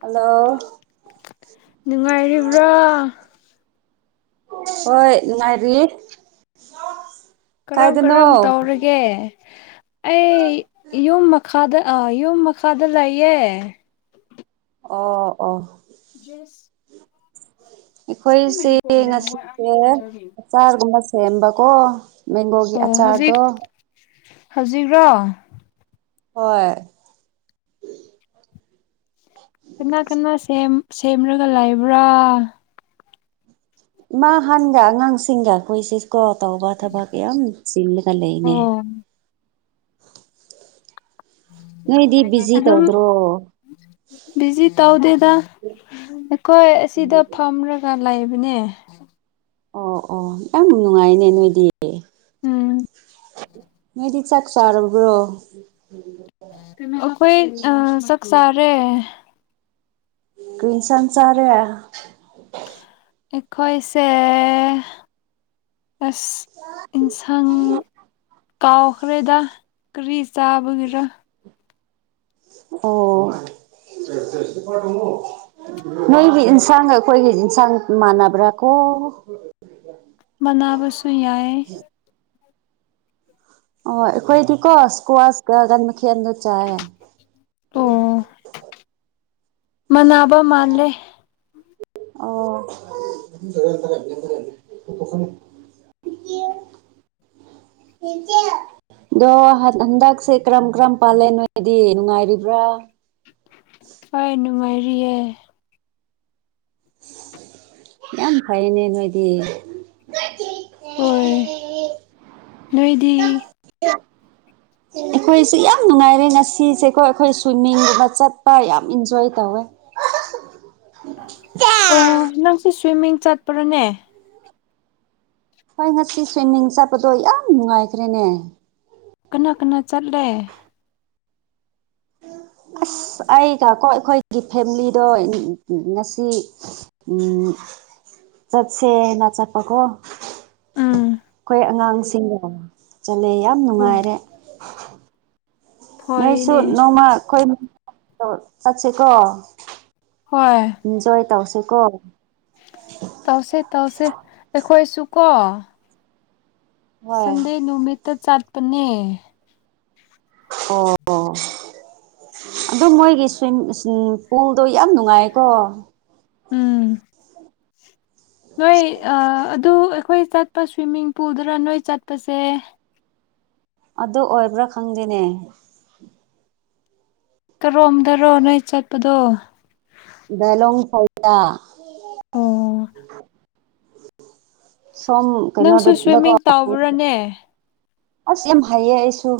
Hello. ꯅꯨꯡꯉꯥꯏꯔꯤꯕ꯭ꯔꯣ꯫ ꯍꯣꯏ ꯅꯨꯡꯉꯥꯏꯔꯤ꯫ ꯀꯔꯝ ꯀꯥꯏꯗꯅꯣ ꯀꯔꯝ ꯑꯣ ꯇꯧꯔꯒꯦ꯫ ꯑꯩ ꯌꯨꯝ ꯃꯈꯥꯗ ꯑ ꯌꯨꯝ ꯃꯈꯥꯗ ꯂꯩꯌꯦ꯫ ꯑꯣ ꯑꯣ꯫ ꯖꯦꯁ ꯑꯩꯈꯣꯏꯁꯦ ꯉꯁꯤꯁꯦ ꯑꯆꯥꯔꯒꯨꯝꯕ ꯁꯦꯝꯕꯀꯣ꯫ ꯃꯦꯡꯒꯣꯒꯤ ꯑꯣ ꯍꯧꯖꯤꯛ ꯑꯆꯥꯔꯗꯣ ꯍꯧꯖꯤꯛꯔꯣ꯫ ꯍꯣꯏ꯫ ꯀꯅꯥ ꯀꯅꯥ ꯁꯦꯝ ꯁꯦꯝꯔꯒ ꯂꯩꯕ꯭ꯔꯥ꯫ ꯏꯃꯥꯍꯟꯒ ꯑꯉꯥꯡꯁꯤꯡꯒ ꯑꯩꯈꯣꯏ ꯁꯤꯁꯀꯣ ꯇꯧꯕ ꯊꯕꯛ ꯌꯥꯝ ꯆꯤꯜꯂꯒ ꯂꯩꯅꯦ꯫ ꯑꯣ ꯅꯣꯏꯗꯤ ꯕꯤꯖꯤ [inaudible] ꯑꯗꯨꯝ ꯇꯧꯗ꯭ꯔꯣ ꯕꯤꯖꯤ ꯇꯧꯗꯦꯗ ꯑꯩꯈꯣꯏ ꯑꯁꯤꯗ ꯐꯝꯔ ꯒ ꯂꯩꯕꯅꯦ꯫ ꯑꯣ ꯑꯣ ꯌꯥꯝ ꯅꯨꯡꯉꯥꯏꯅꯦ ꯅꯣꯏꯗꯤ꯫ ꯎꯝ ꯅꯣꯏꯗꯤ ꯆꯥꯛ ꯆꯥꯔꯕ꯭ꯔꯣ꯫ ꯑꯩꯈꯣꯏ ꯑ ꯆꯥꯛ ꯆꯥꯔꯦ꯫ ꯀ꯭ꯔꯤ ꯏꯟꯁꯥꯡ ꯆꯥꯔꯦ꯫ ꯑꯩꯈꯣꯏꯁꯦ ꯑꯁ ꯏꯟꯁꯪ ꯀꯥꯎꯈ꯭ꯔꯦꯗ ꯀ꯭ꯔꯤ ꯆꯥꯕꯒꯤꯔ ꯑꯣ [unintelligible] ꯅꯣꯏꯒꯤ ꯏꯟꯁꯥꯡꯒ ꯑꯩꯈꯣꯏꯒꯤ ꯏꯟꯁꯥꯡ ꯃꯥꯟꯅꯕ꯭ꯔꯥ ꯀꯣ ꯃꯅꯥꯕꯁꯨ ꯌꯥꯏ ꯑꯣ ꯑꯩꯈꯣꯏꯗꯤꯀꯣ ꯏꯁꯀ꯭ꯋꯥꯁꯀꯥ ꯒꯟ ꯃꯈꯦꯟ ꯒꯥ ꯆꯥꯏꯌꯦ ꯑꯣ ꯃꯥꯟꯅꯕ ꯃꯥꯥꯜꯂꯦ ꯑꯣ [unintelligible] [unintelligible] ꯇꯦꯜ ꯗꯣ ꯍꯟ ꯍꯟꯗꯛꯁꯦ ꯀꯔꯝ ꯀꯔꯝ ꯄꯥꯜꯂꯦ ꯅꯣꯏꯗꯤ ꯅꯨꯡꯉꯥꯏꯔꯤꯕ꯭ꯔꯥ ꯍꯣꯏ ꯅꯨꯡꯉꯥꯏꯔꯤꯌꯦ ꯌꯥꯝ ꯐꯩꯅꯦ ꯅꯣꯏꯗꯤ ꯍꯣꯏ ꯅꯣꯏꯗꯤ ꯑꯩꯈꯣꯏꯁꯦ ꯌꯥꯝ ꯅꯨꯡꯉꯥꯏꯔꯦ ꯉꯁꯤꯁꯦꯀꯣ ꯑꯩꯈꯣꯏ ꯁ꯭ꯋꯤꯏꯃꯤꯡꯒꯨꯝꯕ ꯆꯠꯄ ꯌꯥꯝ ꯏꯟꯖꯣꯏ ꯇꯧꯋꯦ [inaudible] [unintelligible] ꯅꯪꯁꯦ ꯁ꯭ꯋꯤꯏꯃꯤꯡ ꯆꯠꯄ꯭ꯔꯥꯅꯦ ꯍꯣꯏ ꯉꯁꯤ ꯁ꯭ꯋꯤꯏꯃꯤꯡ ꯆꯠꯄꯗꯣ ꯌꯥꯝ ꯅꯨꯡꯉꯥꯏꯈ꯭ꯔꯦꯅꯦ ꯀꯅꯥ ꯀꯅꯥ ꯆꯠꯂꯦ ꯑꯁ ꯑꯩꯒꯀꯣ ꯑꯩꯈꯣꯏꯒꯤ ꯐꯦꯃꯤꯂꯤꯗꯣ ꯉꯁꯤ ꯎꯝ ꯆꯠꯁꯦ ꯅ ꯆꯠꯄꯀꯣ ꯎꯝ ꯈꯣꯏ ꯑꯉꯥꯡꯁꯤꯡꯒ ꯆꯠꯂꯦ ꯌꯥꯝ ꯑꯣ ꯅꯨꯡꯉꯥꯏꯔꯦ ꯅꯣꯏꯁꯨ ꯍꯣꯏꯅꯦ ꯅꯣꯡꯃ ꯈꯣꯏ [inaudible] ꯆꯠꯁꯤꯀꯣ ꯍꯣꯏ ꯏꯟꯖꯣꯏ ꯇꯧꯁꯦꯀꯣ ꯇꯧꯁꯦ ꯇꯧꯁꯦ ꯑꯩꯈꯣꯏꯁꯨ ꯀꯣ ꯍꯣꯏ ꯁꯟꯗꯦ ꯅꯨꯃꯤꯠꯇꯥ ꯆꯠꯄꯅꯦ ꯑꯣ ꯑꯣ ꯑꯗꯨ ꯃꯣꯏꯒꯤ ꯁ꯭ꯋꯤꯝ ꯎꯝ ꯄꯨꯜꯗꯣ ꯌꯥꯝ ꯅꯨꯡꯉꯥꯏꯀꯣ ꯎꯝ ꯅꯣꯏ ꯑꯥ ꯑꯗꯨ ꯑꯩꯈꯣꯏ ꯆꯠꯄ ꯁ꯭ꯋꯤꯃꯤꯡ ꯄꯨꯜꯗꯨꯔꯥ ꯅꯣꯏ ꯆꯠꯄꯁꯦ ꯑꯗꯨ ꯑꯣꯏꯕ꯭ꯔꯥ ꯈꯪꯗꯦꯅꯦ ꯀꯔꯣꯝꯗꯥꯔꯣ ꯅꯣꯏ ꯆꯠꯄꯗꯣ [unintelligible] ꯐꯧꯗ ꯑꯣ ꯁꯣꯝ ꯅꯪꯁꯨ ꯀꯩꯅꯣꯗꯀꯣ ꯁ꯭ꯋꯤꯝꯃꯤꯡ ꯇꯧꯕ꯭ꯔꯥꯅꯦ ꯑꯁ ꯌꯥꯝ ꯍꯩꯌꯦ ꯑꯩꯁꯨ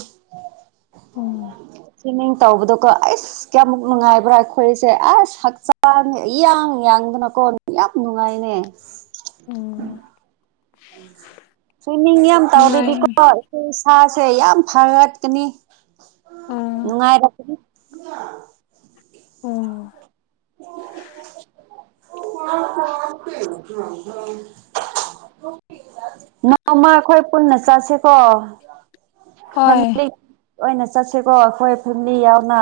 ꯎꯝ ꯁ꯭ꯋꯤꯝꯃꯤꯡ ꯇꯧꯕꯗꯣꯀꯣ ꯑꯩꯁ ꯀꯌꯥꯃꯨꯛ ꯅꯨꯡꯉꯥꯏꯕ꯭ꯔꯥ ꯑꯩꯈꯣꯏꯁꯦ ꯑꯁ ꯍꯛꯆꯥꯡ ꯏ ꯌꯥꯡ ꯌꯥꯡꯗꯅꯀꯣ ꯌꯥꯝ ꯅꯨꯡꯉꯥꯏꯅꯦ ꯑꯣ ꯁ꯭ꯋꯤꯃꯤꯡ ꯌꯥꯝ ꯅꯨꯡꯉꯥꯏ ꯇꯧꯔꯤꯗꯤꯀꯣ ꯑꯩꯈꯣꯏ ꯏꯁꯥꯁꯦ ꯌꯥꯝ ꯐꯔꯛꯀꯥꯅꯤ ꯑꯥ ꯅꯨꯡꯉꯥꯏꯔꯛꯄꯒꯤ ꯑꯣ [unintelligible] ꯅꯣꯡꯃ ꯑꯩꯈꯣꯏ ꯄꯨꯟꯅ ꯆꯠꯁꯦꯀꯣ ꯍꯣꯏ ꯐꯝꯂꯤ ꯑꯣꯏꯅ ꯆꯠꯁꯦꯀꯣ ꯑꯩꯈꯣꯏ ꯐꯝꯂꯤ ꯌꯥꯎꯅ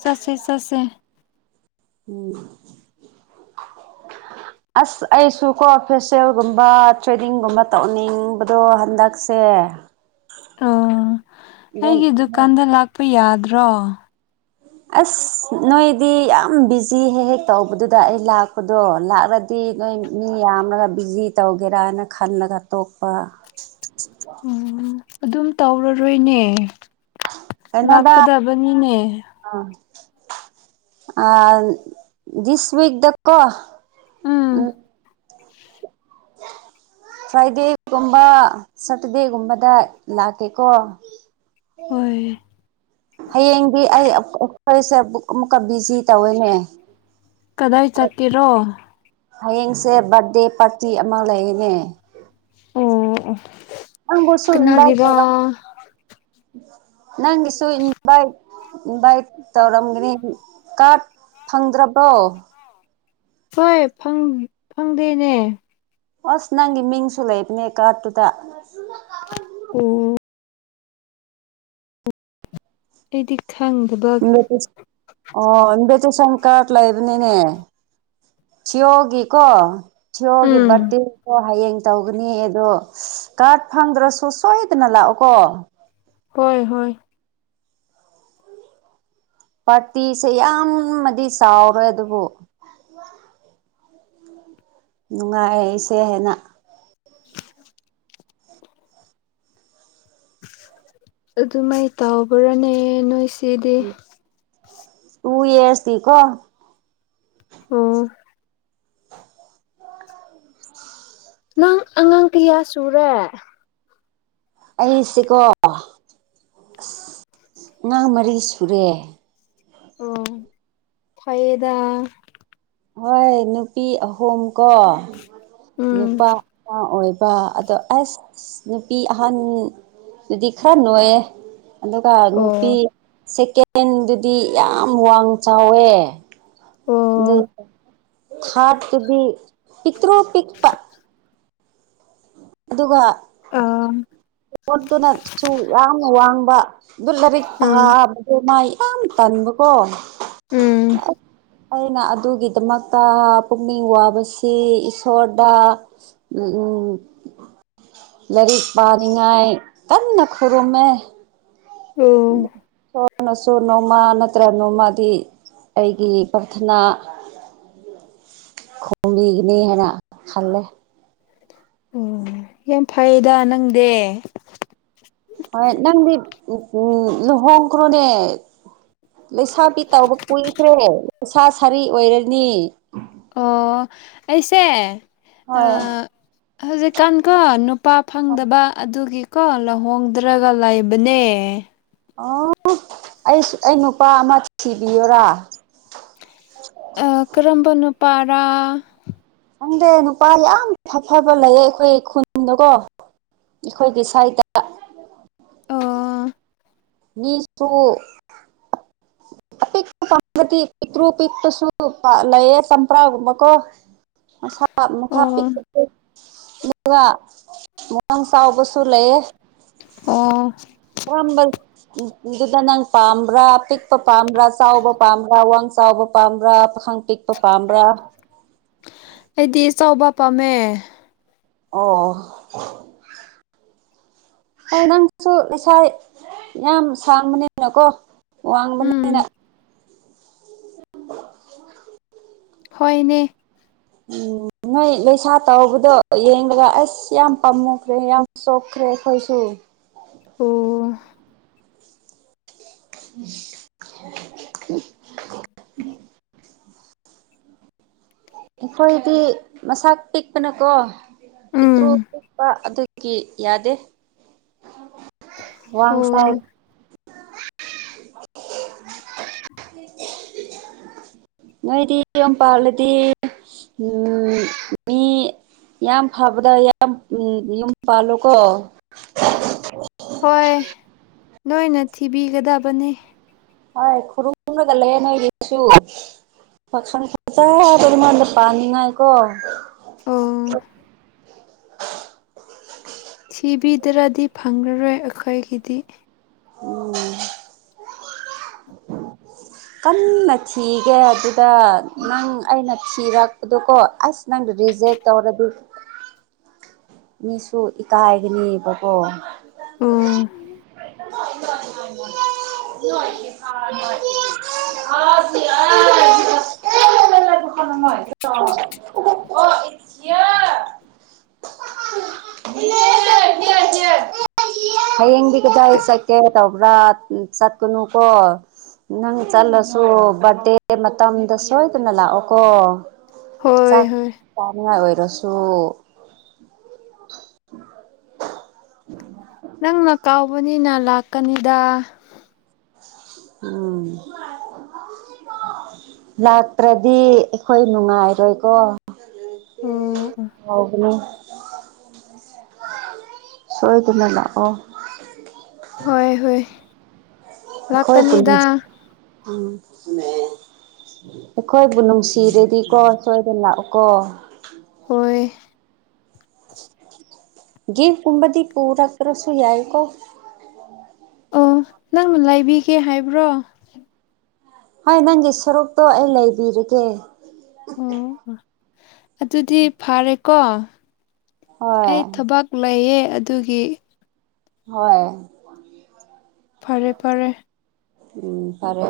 ꯆꯠꯁꯦ ꯆꯠꯁꯦ ꯎꯝ [inaudible] ꯑꯁ ꯑꯩꯁꯨ ꯀꯣ ꯐꯦꯁꯤꯌꯦꯜꯒꯨꯝꯕ ꯊ꯭ꯔꯦꯗꯤꯡꯒꯨꯝꯕ ꯇꯧꯅꯤꯡꯕꯗꯣ ꯍꯟꯗꯛꯁꯦ ꯑꯣ ꯑꯩꯒꯤ ꯗꯨꯀꯥꯟꯗ ꯂꯥꯛꯄ ꯌꯥꯗ꯭ꯔꯣ ꯑꯁ ꯅꯣꯏꯗꯤ ꯌꯥꯝ ꯕꯤꯖꯤ ꯍꯦꯛ ꯍꯦꯛ ꯇꯧꯕꯗꯨꯗ ꯑꯩ ꯂꯥꯛꯄꯗꯣ ꯂꯥꯛꯂ__ ꯇꯤ ꯅꯣꯏ ꯃꯤ ꯌꯥꯝꯔꯒꯥ ꯕꯤꯖꯤ ꯇꯧꯒꯦꯔꯅ ꯈꯜꯂꯒ ꯇꯣꯛꯄ ꯎꯝ ꯑꯗꯨꯝ ꯇꯧꯔꯔꯣꯏꯅꯦ ꯂꯥꯛꯀꯗꯕꯅꯤꯅꯦ ꯑ ꯑ ꯗꯤꯁ ꯋꯤꯛ ꯗ ꯀꯣ ꯎꯝ [unintelligible] ꯐ꯭ꯔꯥꯏꯗꯦꯒꯨꯝꯕ ꯁꯇꯔꯗꯦꯒꯨꯝꯕꯗ ꯂꯥꯛꯀꯦꯀꯣ ꯍꯣꯏ [unintelligible] ꯍꯌꯦꯡꯗꯤ ꯑꯩ ꯑꯩꯈꯣꯏꯁꯦ ꯕꯨꯛ ꯑꯃꯨꯛꯀ ꯕꯤꯖꯤ ꯇꯧꯋꯦꯅꯦ ꯀꯗꯥꯏ ꯆꯠꯀꯦꯔꯣ ꯍꯌꯦꯡꯁꯦ ꯕꯥꯔꯗꯦ ꯄꯥꯔꯇꯤ ꯑꯃ ꯂꯩꯌꯦꯅꯦ ꯑꯦ ꯅꯪꯕꯨꯁꯨ ꯏꯟꯚꯥꯏꯠ ꯇꯧꯔꯥꯛꯀꯦ ꯅꯪꯒꯤꯁꯨ ꯏꯟꯚꯥꯏꯠ ꯏꯟꯚꯥꯏꯠ ꯇꯧꯔꯝꯒꯅꯤ ꯀꯥꯔꯗ ꯐꯪꯗ꯭ꯔꯕꯣ ꯍꯣꯏ ꯐꯪ ꯐꯪꯗꯦꯅꯦ ꯑꯁ ꯅꯪꯒꯤ ꯃꯤꯡꯁꯨ ꯂꯩꯕꯅꯦ ꯀꯥꯔꯠꯇꯨꯗ ꯎꯝ ꯑꯩꯗꯤ ꯐꯪꯗꯕ ꯏꯟꯚꯥꯏꯇꯦꯁꯟ ꯑꯣ ꯏꯟꯚꯥꯏꯇꯦꯁꯟ ꯀꯥꯔꯗ ꯂꯩꯕꯅꯤꯅꯦ ꯁꯤꯌꯣꯒꯤꯀꯣ ꯁꯤꯌꯣꯒꯤ ꯎꯝ ꯕ꯭ꯥꯔꯇꯤꯟ ꯗꯣ ꯍꯌꯦꯡ ꯇꯧꯒꯅꯤ ꯑꯗꯣ ꯀꯥꯔꯗ ꯐꯪꯗ꯭ꯔꯁꯨ ꯁꯣꯏꯗꯅ ꯂꯥꯛꯑꯣꯀꯣ ꯍꯣꯏ ꯍꯣꯏ ꯄꯥꯔꯇꯤꯁꯦ ꯌꯥꯝ ꯃꯗꯤ ꯆꯥꯎꯔꯦ ꯑꯗꯨꯕꯨ ꯅꯨꯡꯉꯥꯏ ꯁꯦ ꯍꯥꯏꯅ [unintelligible] ꯑꯗꯨꯃꯥꯏ ꯇꯧꯕ꯭ꯔꯥꯅꯦ ꯅꯣꯏꯁ ꯇꯨ ꯌꯦꯏ ꯗꯦ ꯀꯣ ꯑꯣ ꯅꯪ ꯑꯉꯥꯡ ꯀꯌꯥ ꯁꯨꯔꯦ ꯑꯩꯁꯤꯀꯣ ꯑꯉꯥꯡ ꯃꯔꯤ ꯁꯨꯔꯦ ꯑꯣ ꯐꯩꯌꯦꯗ ꯍꯣꯏ ꯅꯨꯄꯤ ꯑꯍꯣꯨꯝꯀꯣ ꯎꯝ ꯅꯨꯄꯥ ꯄꯥ ꯑꯣꯏꯕ ꯑꯗꯣ ꯑꯁ ꯑꯁ ꯅꯨꯄꯤ ꯑꯍꯟ ꯗꯨꯗꯤ ꯈꯔꯥ ꯅꯣꯏꯌꯦ ꯑꯗꯨꯒ ꯅꯨꯄꯤ ꯑꯣ ꯁꯦꯀꯦꯟꯗꯨꯗꯤ ꯌꯥꯝ ꯋꯥꯡ ꯆꯥꯎꯋꯦ ꯑꯣ ꯗꯨ ꯊ꯭ꯥꯔ꯭ꯠꯇꯨꯗꯤ ꯄꯤꯛꯇ꯭ꯔꯨ ꯄꯤꯛꯄ ꯑꯗꯨꯒ ꯑ ꯄꯣꯠꯇꯨꯅ ꯁꯨ ꯌꯥꯝꯅ ꯋꯥꯡꯕ ꯑꯗꯨ ꯂꯥꯏꯔꯤꯛ ꯊꯥ ꯎꯝ ꯕ ꯗꯨ ꯃꯥ ꯌꯥꯝ ꯇꯟꯕꯀꯣ ꯎꯝ ꯑꯩꯅ ꯑꯗꯨꯒꯤꯗꯃꯛꯇ ꯄꯨꯛꯅꯤꯡ ꯋꯥꯕꯁꯤ ꯏꯁꯣꯔꯗ [unintelligible] ꯂꯥꯏꯔꯤꯛ ꯄꯥꯅꯤꯡꯉꯥꯏ ꯀꯟꯅ ꯈꯨꯔꯨꯝꯃꯦ ꯎꯝ ꯁꯣꯔꯅꯁꯨ ꯅꯣꯡꯃꯥ ꯅꯠꯇ꯭ꯔ ꯅꯣꯡꯃꯗꯤ ꯑꯩꯒꯤ ꯄꯔꯊꯅꯥ [unintelligible] ꯈꯣꯝ ꯕꯤꯒꯤꯅꯤ ꯍꯥꯏꯅ ꯈꯜꯂꯦ ꯎꯝ ꯌꯥꯝ ꯐꯩꯗ ꯅꯪꯗꯤ ꯍꯣꯏ ꯅꯪꯗꯤ ꯎꯝ ꯂꯨꯍꯣꯡꯈ꯭ꯔꯣꯅꯦ ꯂꯩꯁꯥꯕꯤ ꯇꯧꯕ ꯀꯨꯏꯈ꯭ꯔꯦ ꯂꯩꯁꯥ ꯁꯥꯔꯤ ꯑꯣꯏꯔꯅꯤ ꯑꯣ ꯑꯩꯁꯦ ꯍꯣꯏ ꯍꯧꯖꯤꯛꯀꯥꯟ ꯀꯣ ꯅꯨꯄꯥ ꯐꯪꯗꯕ ꯑꯗꯨꯒꯤ ꯀꯣ ꯂꯣꯍꯣꯡꯗ꯭ꯔꯒ ꯂꯩꯕꯅꯦ ꯑꯣ ꯑꯩꯆ ꯑꯩ ꯅꯨꯄꯥ ꯑꯃ ꯊꯤꯕꯤꯌꯣꯔꯥ ꯑꯦ ꯀꯔꯝꯕ ꯅꯨ ꯄꯔꯥ ꯈꯪꯗꯦ ꯅꯨꯄꯥ ꯌꯥꯝ ꯐꯐꯕ ꯂꯩꯌꯦ ꯑꯩꯈꯣꯏ ꯈꯨꯟ ꯗꯀꯣ ꯑꯩꯈꯣꯏꯒꯤ ꯁꯥꯏꯗ ꯑꯣ ꯅꯤ ꯁꯨꯨ [inaudible] ꯄꯥꯝ ꯕ ꯗꯤ ꯄꯤꯛꯇ꯭ꯔꯨ ꯄꯤꯛꯄꯁꯨ ꯄ ꯂꯩꯌꯦ ꯆꯝꯄ꯭ꯔꯥ ꯒꯨꯝꯕ ꯀꯣ ꯃꯁꯥ ꯃꯊꯥ ꯄꯤꯛ ꯑꯣ [unintelligible] ꯃꯨ ꯒ ꯃꯣ ꯋꯥꯡ ꯆꯥꯎꯕꯁꯨ ꯂꯩꯌꯦ ꯑꯣ ꯑꯣꯟꯕꯩ ꯏ ꯀꯤꯗꯨꯗ ꯅꯪ ꯄꯥꯝꯕ꯭ꯔꯥ ꯄꯤꯛ ꯄ ꯄꯥꯝꯕ꯭ꯔꯥ ꯆꯥꯎꯕ ꯄꯥꯝꯕ꯭ꯔꯥ ꯋꯥꯡ ꯆꯥꯎꯕ ꯄꯥꯝꯕ꯭ꯔꯥ ꯄꯥꯈꯪ ꯄꯤꯛꯄ ꯄꯥꯝꯕ꯭ꯔꯥ ꯑꯩꯗꯤ ꯆꯥꯎꯕ ꯄꯥꯝꯃꯦ ꯑꯣ [inaudible] ꯍꯥꯏ ꯅꯪꯁꯨ ꯂꯩꯁꯥ ꯏꯠ ꯌꯥꯝ ꯁꯥꯡꯕꯅꯤ ꯅꯀꯣ ꯋꯥꯡꯕꯅꯤ ꯎꯝ ꯍꯣꯏꯅꯦ ꯎꯝ ꯅꯣꯏ ꯂꯩꯁꯥ ꯇꯧꯕꯗꯣ ꯌꯦꯡꯂꯒ ꯑꯁ ꯌꯥꯝ ꯄꯥꯝꯃꯨꯈ꯭ꯔꯦ ꯌꯥꯝ ꯆꯣꯛꯈ꯭ꯔꯦ ꯑꯈꯣꯏꯁꯨ ꯎꯝ [unintelligible] ꯑꯩꯈꯣꯏꯗꯤ ꯃꯁꯥ ꯄꯤꯛꯄꯅꯀꯣ ꯄꯤꯛꯇ꯭ꯔꯨ ꯎꯝ ꯄꯤꯛꯄ ꯑꯗꯨ ꯀꯤ ꯌꯥꯗꯦ ꯋꯥꯡ ꯆꯥꯎ ꯑꯣ [unintelligible] ꯅꯣꯏꯗꯤ ꯌꯨꯝ ꯄꯥꯜꯂꯗꯤ ꯎꯝ [unintelligible] ꯃꯤ ꯌꯥꯝ ꯐꯕꯗ ꯌꯥꯝ ꯎꯝ ꯌꯨꯝ ꯄꯥꯜꯂꯨꯀꯣ ꯍꯣꯏ ꯅꯣꯏꯅ ꯊꯤꯕꯤꯒꯗꯕꯅꯦ ꯍꯣꯏ ꯈꯨꯔꯨꯝꯂꯒ ꯂꯩꯌꯦ ꯅꯣꯏꯒꯤꯁꯨ ꯄꯥꯈꯪ ꯐꯖꯕ ꯑꯃꯗ ꯄꯥꯟꯅꯤꯡꯉꯥꯏꯀꯣ [unintelligible] ꯊꯤꯕꯤꯗ꯭ꯔꯗꯤ ꯐꯪꯉꯔꯣꯏ ꯑꯩꯈꯣꯏꯒꯤꯗꯤ ꯎꯝ ꯀꯟꯅ ꯊꯤꯒꯦ ꯑꯗꯨꯒ ꯅꯪ ꯑꯩꯅ ꯊꯤꯔꯛ ꯑꯗꯨ ꯀꯣ ꯑꯁ ꯅꯪꯗꯨ ꯔꯤꯖꯦꯛ ꯇꯧꯔꯗꯤ ꯃꯤꯁꯨ ꯏꯀꯥꯏꯒꯅꯤꯕꯀꯣ ꯎꯝ [unintelligible] [inaudible] [unintelligible] [unintelligible] [inaudible] ꯍꯌꯦꯡꯗꯤ ꯀꯗꯥꯏ ꯆꯠꯀꯦ ꯇꯧꯕ꯭ꯔꯥ ꯆꯠꯀꯅꯨꯀꯣ ꯅꯪ ꯆꯠꯂꯁꯨ ꯕꯥꯔꯗꯦ ꯃꯇꯝꯗ ꯁꯣꯏꯗꯅ ꯂꯥꯛꯑꯣꯀꯣ ꯍꯣꯏ ꯍꯣꯏ ꯇꯥꯅꯤꯡꯉꯥꯏ ꯑꯣꯏꯔꯁꯨ [unintelligible] ꯅꯪꯅ ꯀꯥꯎꯕꯅꯤꯅ ꯂꯥꯛꯀꯅꯤꯗ ꯎꯝ ꯂꯥꯛꯇ꯭ꯔꯗꯤ ꯑꯩꯈꯣꯏ ꯅꯨꯡꯉꯥꯏꯔꯣꯏꯀꯣ ꯎꯝ ꯀꯥꯎꯕꯅꯤ ꯁꯣꯏꯗꯅ ꯂꯥꯛꯑꯣ ꯍꯣꯏ ꯍꯣꯏ ꯑꯩꯈꯣꯏ [unintelligible] ꯂꯥꯛꯀꯅꯤꯗ ꯑꯩꯈꯣꯏꯕꯨ ꯅꯨꯡꯁꯤꯔꯗꯤꯀꯣ ꯁꯣꯏꯗꯅ ꯂꯥꯛꯎꯀꯣ ꯍꯣꯏ ꯒꯤꯐ ꯀꯨꯝꯕꯗꯤ ꯄꯨꯔꯛꯇ꯭ꯔꯁꯨ ꯌꯥꯏꯀꯣ [unintelligible] ꯑꯣ ꯅꯪꯅ ꯂꯩꯕꯤꯒꯦ ꯍꯥꯏꯕ꯭ꯔꯣ ꯍꯣꯏ ꯅꯪꯒꯤ ꯁꯔꯨꯛꯇꯣ ꯑꯩ ꯂꯩꯕꯤꯔꯒꯦ [unintelligible] ꯑꯗꯨꯗꯤ ꯐꯔꯦꯀꯣ ꯍꯣꯏ ꯑꯩ ꯊꯕꯛ ꯂꯩꯌꯦ ꯑꯗꯨꯒꯤ ꯍꯣꯏ ꯐꯔꯦ ꯐꯔꯦ ꯎꯝ ꯐꯔꯦ